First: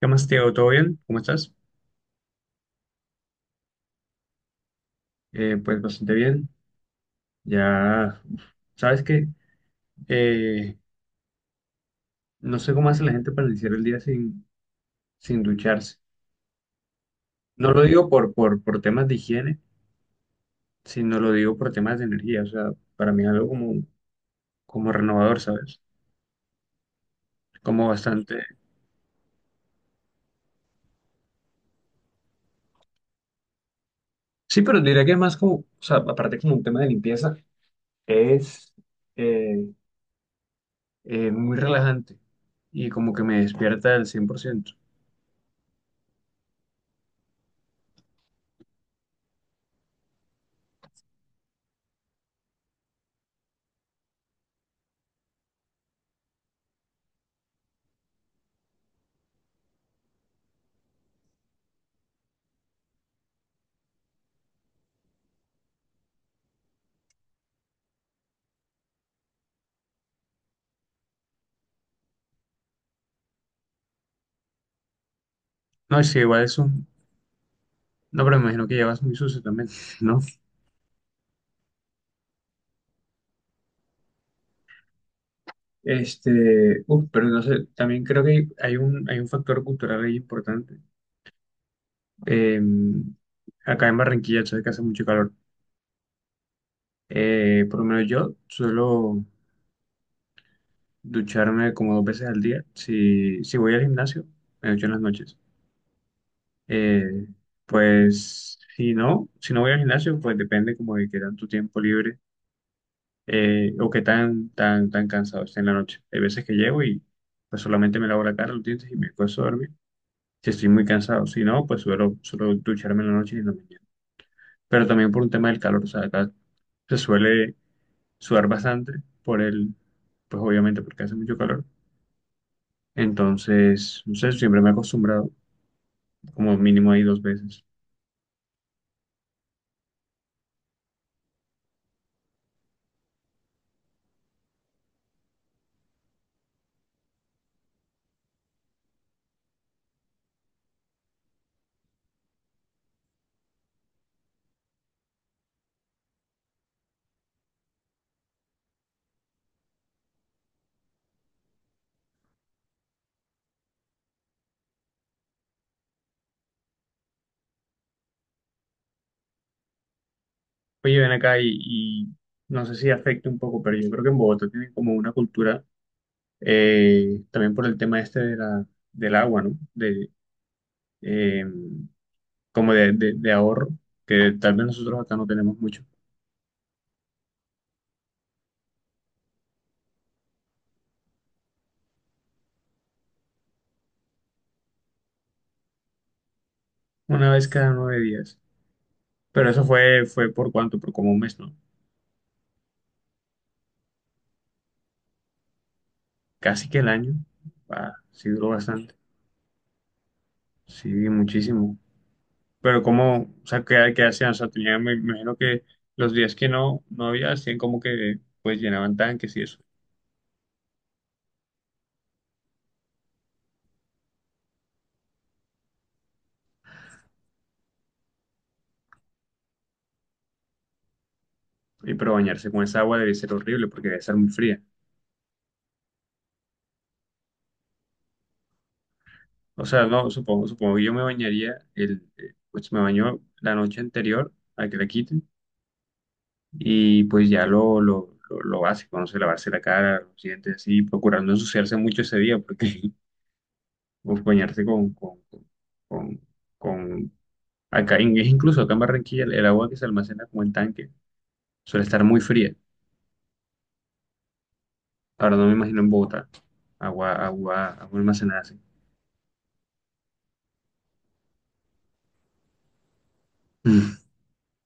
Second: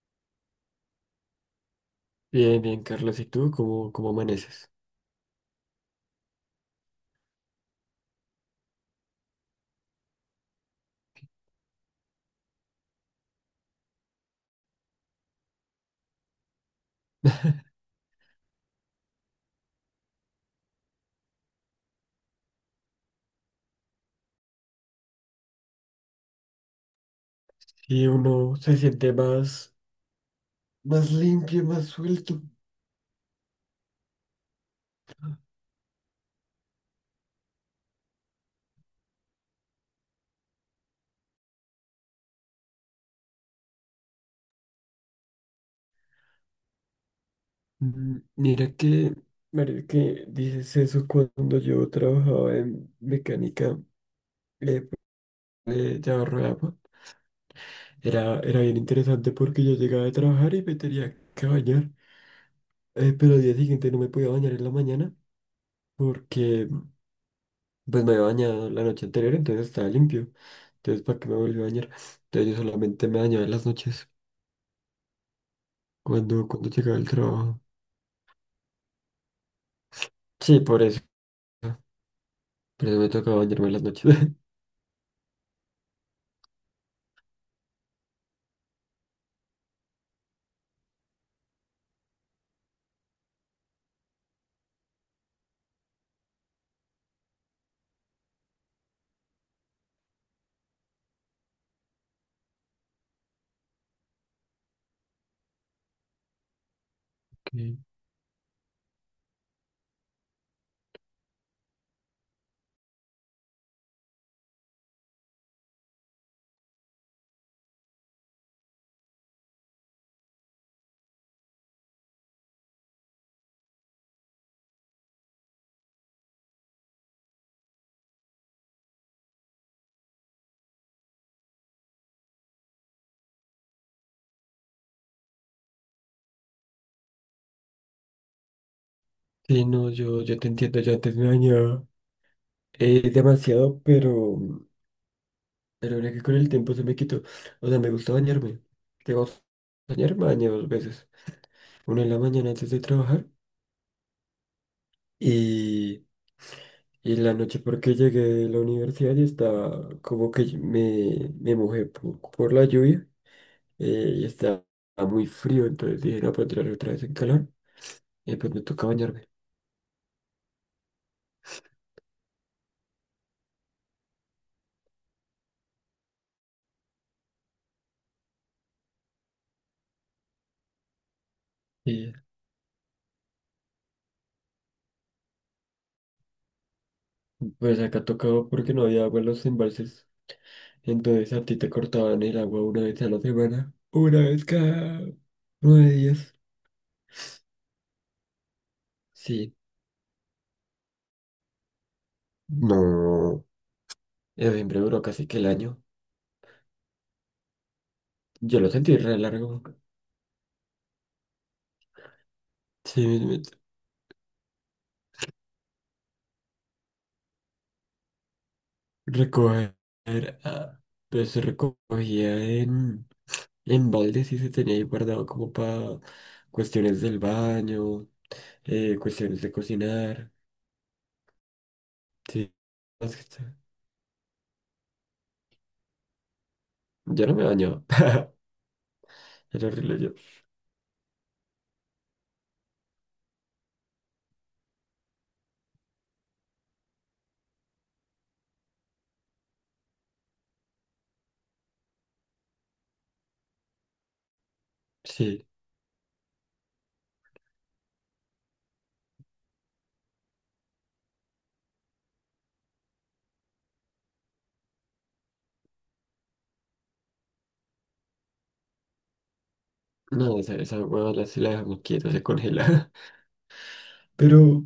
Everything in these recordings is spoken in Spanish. ¿Qué más, Tiago? ¿Todo bien? ¿Cómo estás? Bien, bien, Carlos. ¿Y tú cómo amaneces? Pues bastante bien. Ya, uf, sabes que no sé cómo hace la gente para iniciar el día sin ducharse. No lo digo por temas de higiene, sino lo digo por temas de energía. O sea, para mí es algo como renovador, ¿sabes? Como Y bastante. uno se siente más, más limpio, más suelto. Sí, pero diría que es más como, o sea, aparte como un tema de limpieza, es eh, muy relajante y como que me despierta al 100%. Mm, mira que dices eso cuando yo trabajaba en mecánica eh, de llavarro de agua. Era bien interesante porque yo llegaba de trabajar y me tenía que bañar. Pero al día siguiente no me podía bañar en la mañana porque pues me había bañado la noche anterior, entonces estaba limpio. Entonces, ¿para qué me volví a bañar? Entonces yo solamente me bañaba en las noches. No, sí, igual Cuando, es cuando un, llegaba el trabajo. no, pero me imagino que llevas muy sucio también, ¿no? Sí, por eso. Por eso me tocaba bañarme en las noches. Uf, pero no sé, también creo que hay un factor cultural ahí importante. Eh, Acá en Barranquilla, sabes que hace mucho calor. Por lo menos yo suelo ducharme como dos veces al día. Si voy al gimnasio, me ducho en las noches. Eh, Sí, pues si no, si no voy al gimnasio, pues depende como de qué tanto tiempo libre. O que tan cansado esté en la noche. Hay veces que llego y pues solamente me lavo la cara, los dientes y me puedo a dormir. Si estoy muy cansado, si no, pues suelo ducharme en la noche y en la mañana. Pero también por un tema del calor, o sea, acá se suele sudar bastante por el, pues obviamente porque hace mucho calor. Entonces, no sé, siempre me he acostumbrado como mínimo ahí dos veces. sí, no, yo te entiendo, yo antes me bañaba demasiado, pero mira que con el tiempo se me quitó. O sea, me gusta bañarme. Tengo que bañarme, me baño dos veces. Una en la mañana antes de trabajar y, y en la noche porque llegué de la universidad y estaba como que me mojé por la lluvia y estaba muy frío, entonces dije, no, puedo entrar otra vez en calor. Y pues me toca bañarme. Oye, ven acá y no sé si afecta un poco, pero yo creo que en Bogotá tienen como una cultura también por el tema este del agua, ¿no? Eh, Y Como de ahorro, que tal vez nosotros acá no tenemos mucho, pues acá tocaba porque no había agua en los embalses. Entonces a ti te cortaban el agua una vez a la semana. Una vez cada nueve días. una vez cada nueve días, pero Sí. eso fue por cuánto, por como un mes, ¿no? No. Eso siempre duró casi que el año. Casi que el año, ah, sí duró Yo lo bastante, sentí re largo. sí, muchísimo, pero Sí, como, o sea, ¿qué hacían? O sea, tenía, me imagino que los días que no había, hacían como que, pues llenaban tanques y eso, recoger. Ah, pues se recogía en baldes y se tenía ahí guardado como para cuestiones del baño, cuestiones de cocinar. y pero bañarse Sí. con esa agua debe ser horrible porque debe ser muy fría. Yo no me baño. O Era sea, horrible no, yo. Supongo que yo me bañaría, pues me baño la noche anterior a que la quiten y pues ya lo básico, no sé, lavarse la cara, los dientes, así, procurar no ensuciarse mucho ese día porque pues, bañarse Sí. con, con- acá, es incluso acá en Barranquilla el agua que se almacena como en tanque suele estar muy fría. Ahora no me imagino en Bogotá, agua almacenada así. No, esa hueva la, si la dejamos quieta se congela. Pero,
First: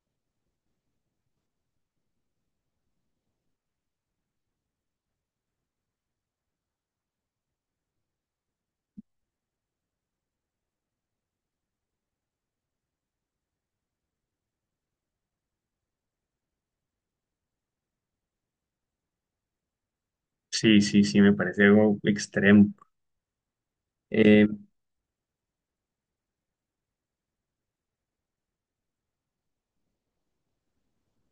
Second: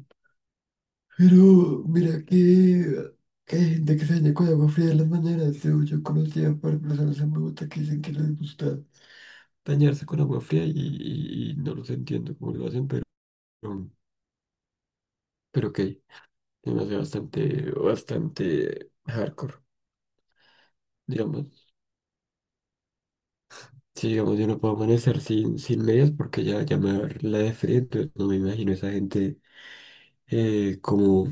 pero, que hay gente que se baña con agua fría en las mañanas. Yo conocí a par de personas en Bogotá que dicen que les gusta bañarse con agua fría y no los entiendo cómo lo hacen, pero ok. Se me hace bastante hardcore, Sí, sí, sí, me parece digamos. algo extremo. Sí, digamos, Eh, yo no puedo amanecer sin medias porque ya me va a dar la de frío, entonces no me imagino esa gente eh, como,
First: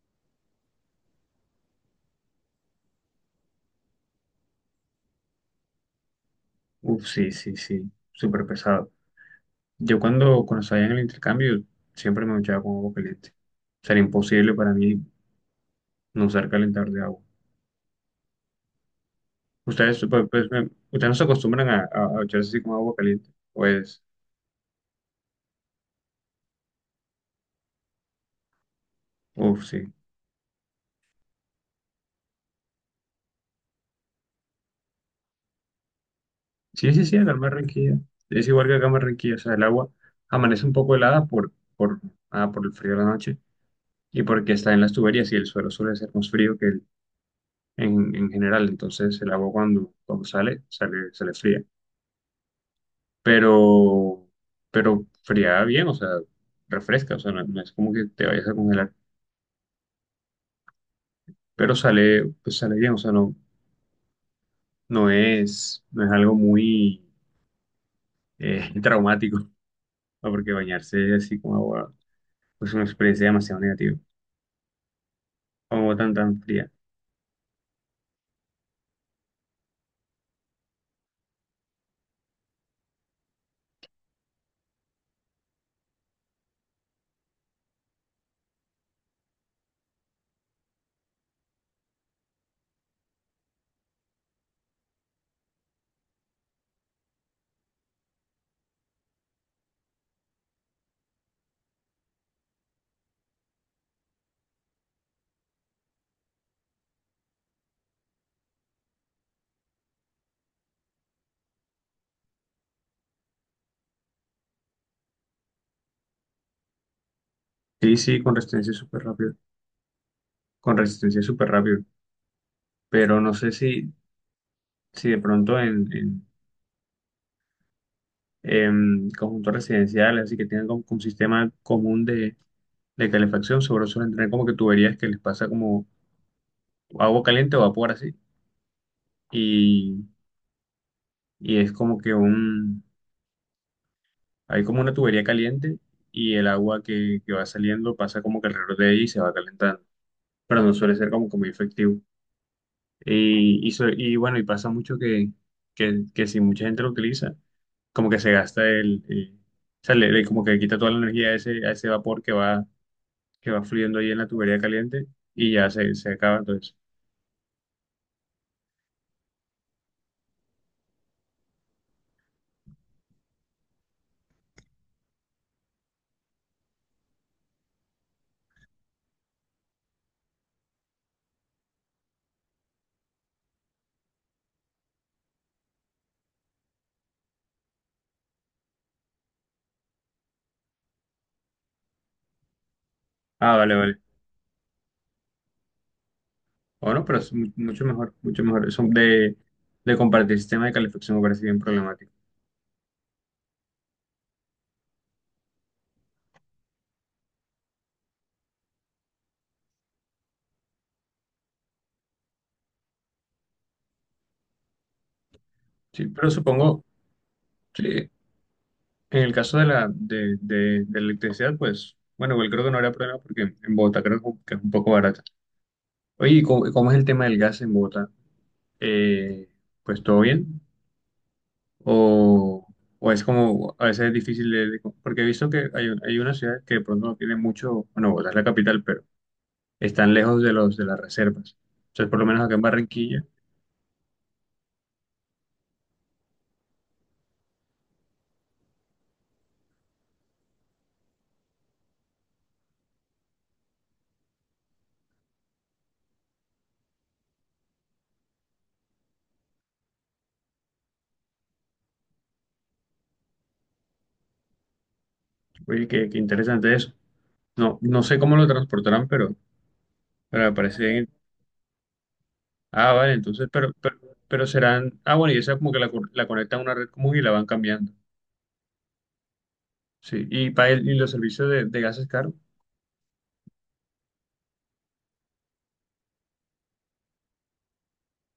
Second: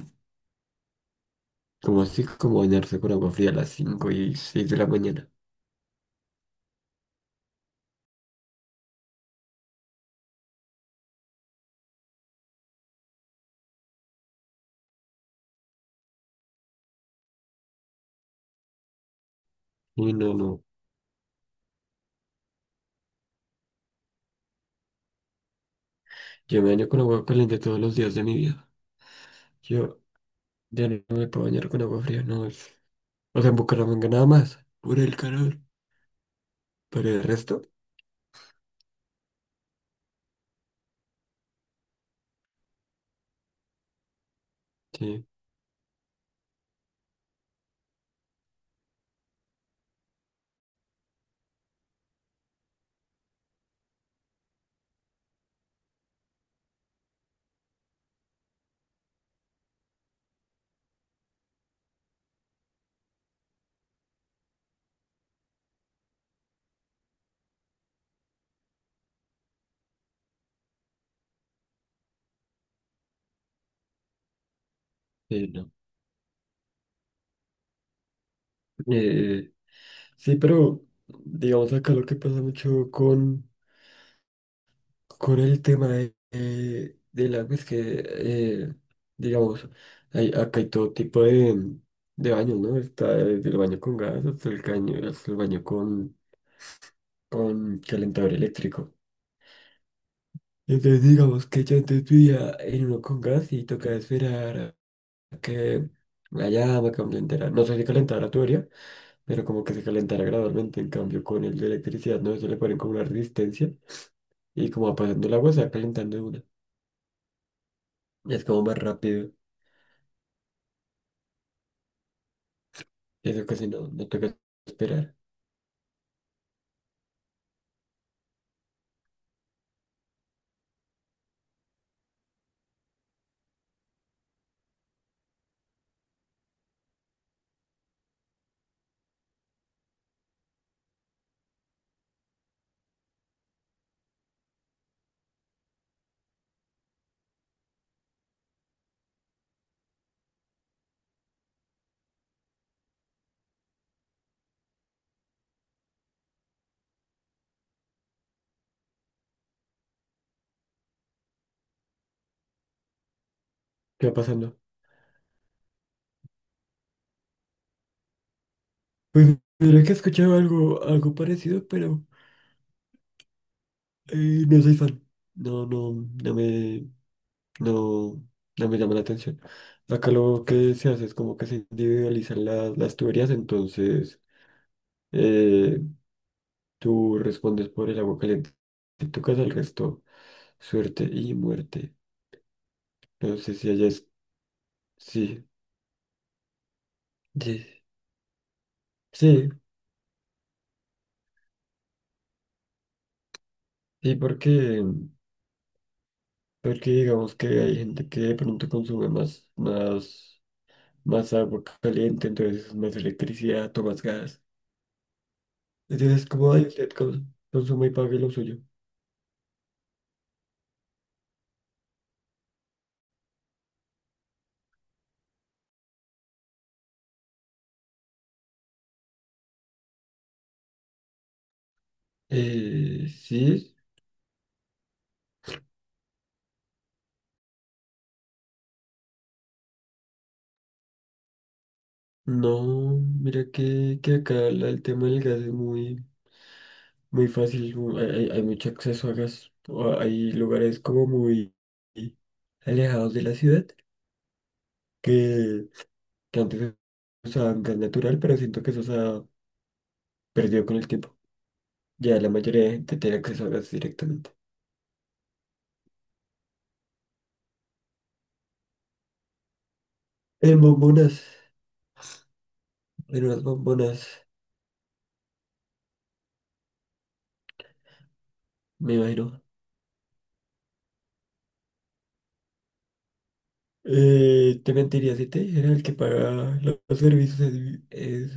como así, como bañarse con agua fría a las 5 y 6 de la mañana. Uf, sí, sí, sí, súper pesado. Yo cuando salía en el intercambio siempre me duchaba con agua caliente. O sea, era imposible para mí no usar calentador de agua. Ustedes, Y no, no, ustedes no se acostumbran a ducharse así con agua caliente. Pues, yo me baño con agua caliente todos los días de mi vida. uf, sí. Yo ya no me puedo bañar con agua fría, no es. O sea, en Bucaramanga nada más, por el calor. Sí, sí, Pero sí, el acá en resto, Barranquilla. Es igual que acá en Barranquilla. O sea, el agua amanece un poco helada ah, por el frío de la noche y porque está en las sí, tuberías y el suelo suele ser más frío que el, en general. Entonces el agua cuando, cuando sale fría. pero, pero fría bien, o sea, refresca, o sea, no, no es como que te vayas a congelar, pero sale, pues sale bien, o sea, no, no es algo muy traumático, ¿no? Porque bañarse así con agua pues, es una experiencia demasiado negativa, sí, no. con agua tan fría. Eh, sí, pero digamos acá lo que pasa mucho con el tema de, del agua, es que, digamos, hay, acá hay todo tipo de baños, ¿no? Está desde el baño con gas hasta el caño, hasta el baño con calentador eléctrico. Entonces, digamos que yo antes vivía en uno con gas y tocaba esperar a que la llama calentara. No sé si calentara tu área, pero como que se calentara gradualmente. En cambio, con el de electricidad, ¿no? Eso le ponen como una resistencia y como va pasando el agua, se va calentando de una. Sí, sí, con Es como resistencia más súper rápido. rápido, con resistencia súper rápido, pero no Eso sé casi si, no toca si esperar. de pronto en conjuntos residenciales, así que tengan como un sistema común de calefacción, sobre suelen tener como que tuberías que les pasa como agua caliente o vapor así. Y, y es como que hay como una tubería caliente y el agua que va saliendo pasa como que alrededor de ella y se va calentando. Pero no suele ser como que muy efectivo. Y bueno, y pasa mucho que si mucha gente lo utiliza, como que se gasta o sea, como que le quita toda la energía a ese vapor que va fluyendo ¿Qué ahí va en la tubería pasando? caliente y ya se acaba entonces. Pues mira que he escuchado algo, algo parecido, pero no soy fan. No, no, no me, no, no me llama la atención. Acá lo que se hace es como que se individualizan las tuberías, entonces eh, tú respondes por el agua caliente. Si tocas el resto, suerte y muerte. No sé Ah, si vale, allá vale. es... Sí, Bueno, pero es sí, mucho mejor, mucho mejor. Eso sí, de compartir sistema de calefacción me parece bien problemático. sí, porque... Porque digamos que hay gente que de pronto consume más agua caliente, entonces más electricidad o más gas. Sí, Entonces, pero ¿cómo hay supongo usted consume y sí pague lo suyo? en el caso de la electricidad, pues, bueno, igual creo que no habrá problema porque en Bogotá creo que es un poco barata. Oye, ¿y cómo es el tema del gas en Bogotá? Eh, pues todo bien. O, o es Sí, como, a veces es difícil porque he visto que hay una ciudad que de pronto no tiene mucho, bueno, Bogotá es la capital, pero están lejos de los de las reservas. Entonces, por lo menos acá en no, Barranquilla mira que acá la- el tema del gas es muy fácil, mu- hay, hay mucho acceso a gas. O hay lugares como muy alejados de la ciudad que, que antes usaban gas natural, pero siento que eso se ha perdido con el tiempo. Ya la mayoría de gente tiene acceso a gas directamente. oye, qué, qué interesante eso. No, no sé cómo lo transportarán, pero me En parece bien. bombonas, Ah, vale, en unas entonces, bombonas, pero serán. Ah, bueno, y esa como que la conectan a una red común y la van cambiando. me imagino. Sí, y, y los servicios de gas es caro. Te mentiría si te dijera el que paga los servicios es,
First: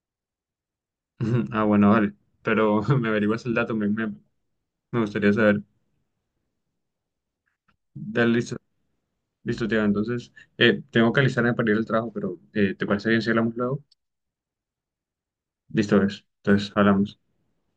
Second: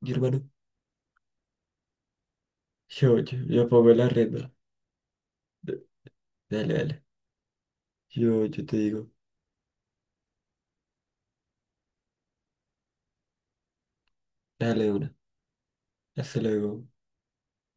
mi hermano. Ujú. Ah, bueno, vale. Pero me averiguas el Yo dato, pongo la renta. me gustaría saber. D- Dale, dale. Dale, listo, Yo te digo. listo, Teo. Entonces, tengo que alistarme para ir al trabajo, pero ¿te parece bien si hablamos luego? Dale una. Listo, ves. Hasta Entonces, luego. hablamos.